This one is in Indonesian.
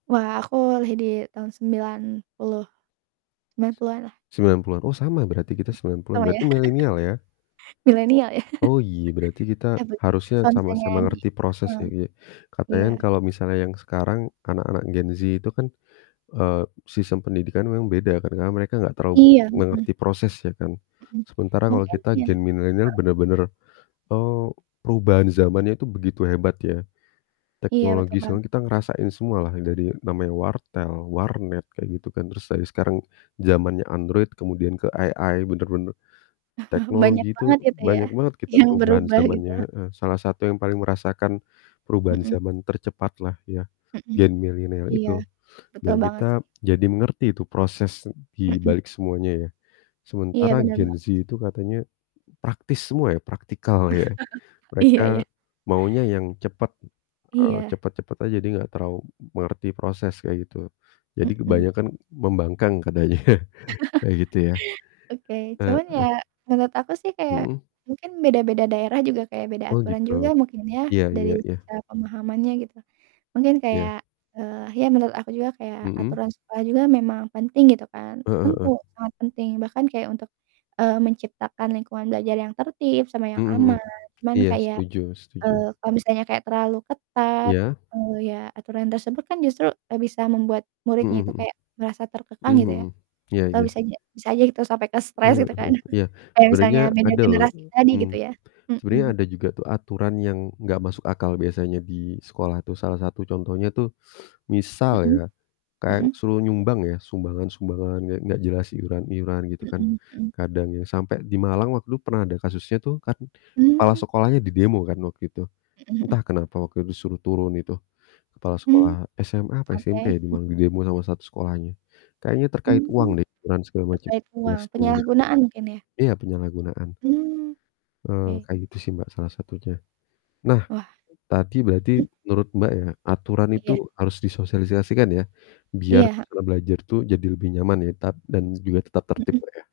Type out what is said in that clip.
Wah, aku lahir di tahun sembilan puluh 90-an lah. 90-an, oh, sama berarti Mhm. kita 90-an, Oh, ya? berarti milenial ya? Milenial ya? Oh, iya, berarti kita Iya betul, harusnya kalau misalnya sama-sama di ngerti heeh. prosesnya, iya. Katanya Iya. kan kalau misalnya yang sekarang anak-anak Gen Z itu kan, eee, sistem pendidikan memang beda kan, karena mereka gak terlalu banyak Iya, mhm. mengerti prosesnya kan. Mhm, Sementara kalau mungkin kita iya. Gen Milenial Heeh. bener-bener, eee, perubahan zamannya itu begitu hebat ya. Iya, betul Teknologi banget soalnya kita sih. ngerasain semua lah yang dari namanya wartel, warnet, kayak gitu kan. Terus dari sekarang zamannya Android kemudian ke AI, bener-bener Banyak teknologi itu banget gitu ya, banyak banget kita yang perubahan berubah gitu. zamannya, heeh. Salah satu yang paling merasakan perubahan Mhm. zaman tercepat lah ya, Mhm, Gen Milenial iya, itu. betul Dan banget sih. kita jadi mengerti itu proses di Mhm. balik semuanya ya. Iya, Sementara bener banget sih. Gen Z itu katanya praktis semua ya, practical ya. Mereka Iya iya. maunya yang cepet, eee, Iya. cepet-cepet aja, dia gak terau mengerti proses, kayak gitu. Jadi Mhm. kebanyakan membangkang katanya, kayak gitu ya, Oke, cuman heeh. ya, menurut aku sih kayak Mhm. mungkin beda-beda daerah juga kayak beda Oh aturan gitu. juga mungkin ya, Iya iya dari iya. secara pemahamannya gitu. Mungkin Iya. kayak ya, eee, ya menurut aku juga kayak Mhm. aturan sekolah juga memang penting, gitu kan, Heeh tentu heeh. sangat penting, bahkan kayak untuk, eee, menciptakan lingkungan belajar yang tertib sama Mhm yang mhm. aman. Cuman Iya, kayak, setuju setuju. eee, kalau misalnya kayak terlalu ketat, Iya. eee, ya, aturan tersebut kan justru, eee, bisa membuat Mhm muridnya itu mhm. kayak ngerasa terkekang Mmm, gitu ya. mhm. Iya Atau iya. bisa aja bisa aja gitu sampai ke stres Eee, gitu kan, heeh. Iya. kayak Sebenarnya misalnya beda ada loh generasi tadi gitu mmm, ya. sebenarnya Mhm. ada juga tuh aturan yang gak masuk akal biasanya di sekolah tuh, salah satu contohnya tuh, misal ya, Mhm, kayak mhm. suruh nyumbang ya, sumbangan-sumbangan gak gak jelas, iuran iuran, gitu kan, Mhm, mmm. kadang ya sampai di Malang waktu itu pernah ada kasusnya tuh kan, kepala Mmm. sekolahnya didemo kan waktu itu. Mhm mhm. Entah kenapa waktu itu, disuruh turun itu, kepala Mmm, sekolah SMA apa oke, SMP ya, di mmm. Malang, didemo sama satu sekolahnya. Kayaknya terkait uang Mmm, deh, iuran, segala macam. terkait uang, [unintelligible] penyalahgunaan mungkin ya? Iya, penyalahgunaan. Mmm, Eee, oke. kayak gitu sih, Mbak, salah satunya. Nah, Wah. tadi berarti Mhm. menurut, Mbak, ya, aturan itu Iya. harus disosialisasikan ya, biar Iya, heeh. suasana belajar tuh jadi lebih nyaman ya, tat dan juga tetap tertib, Mhm. Mbak, ya?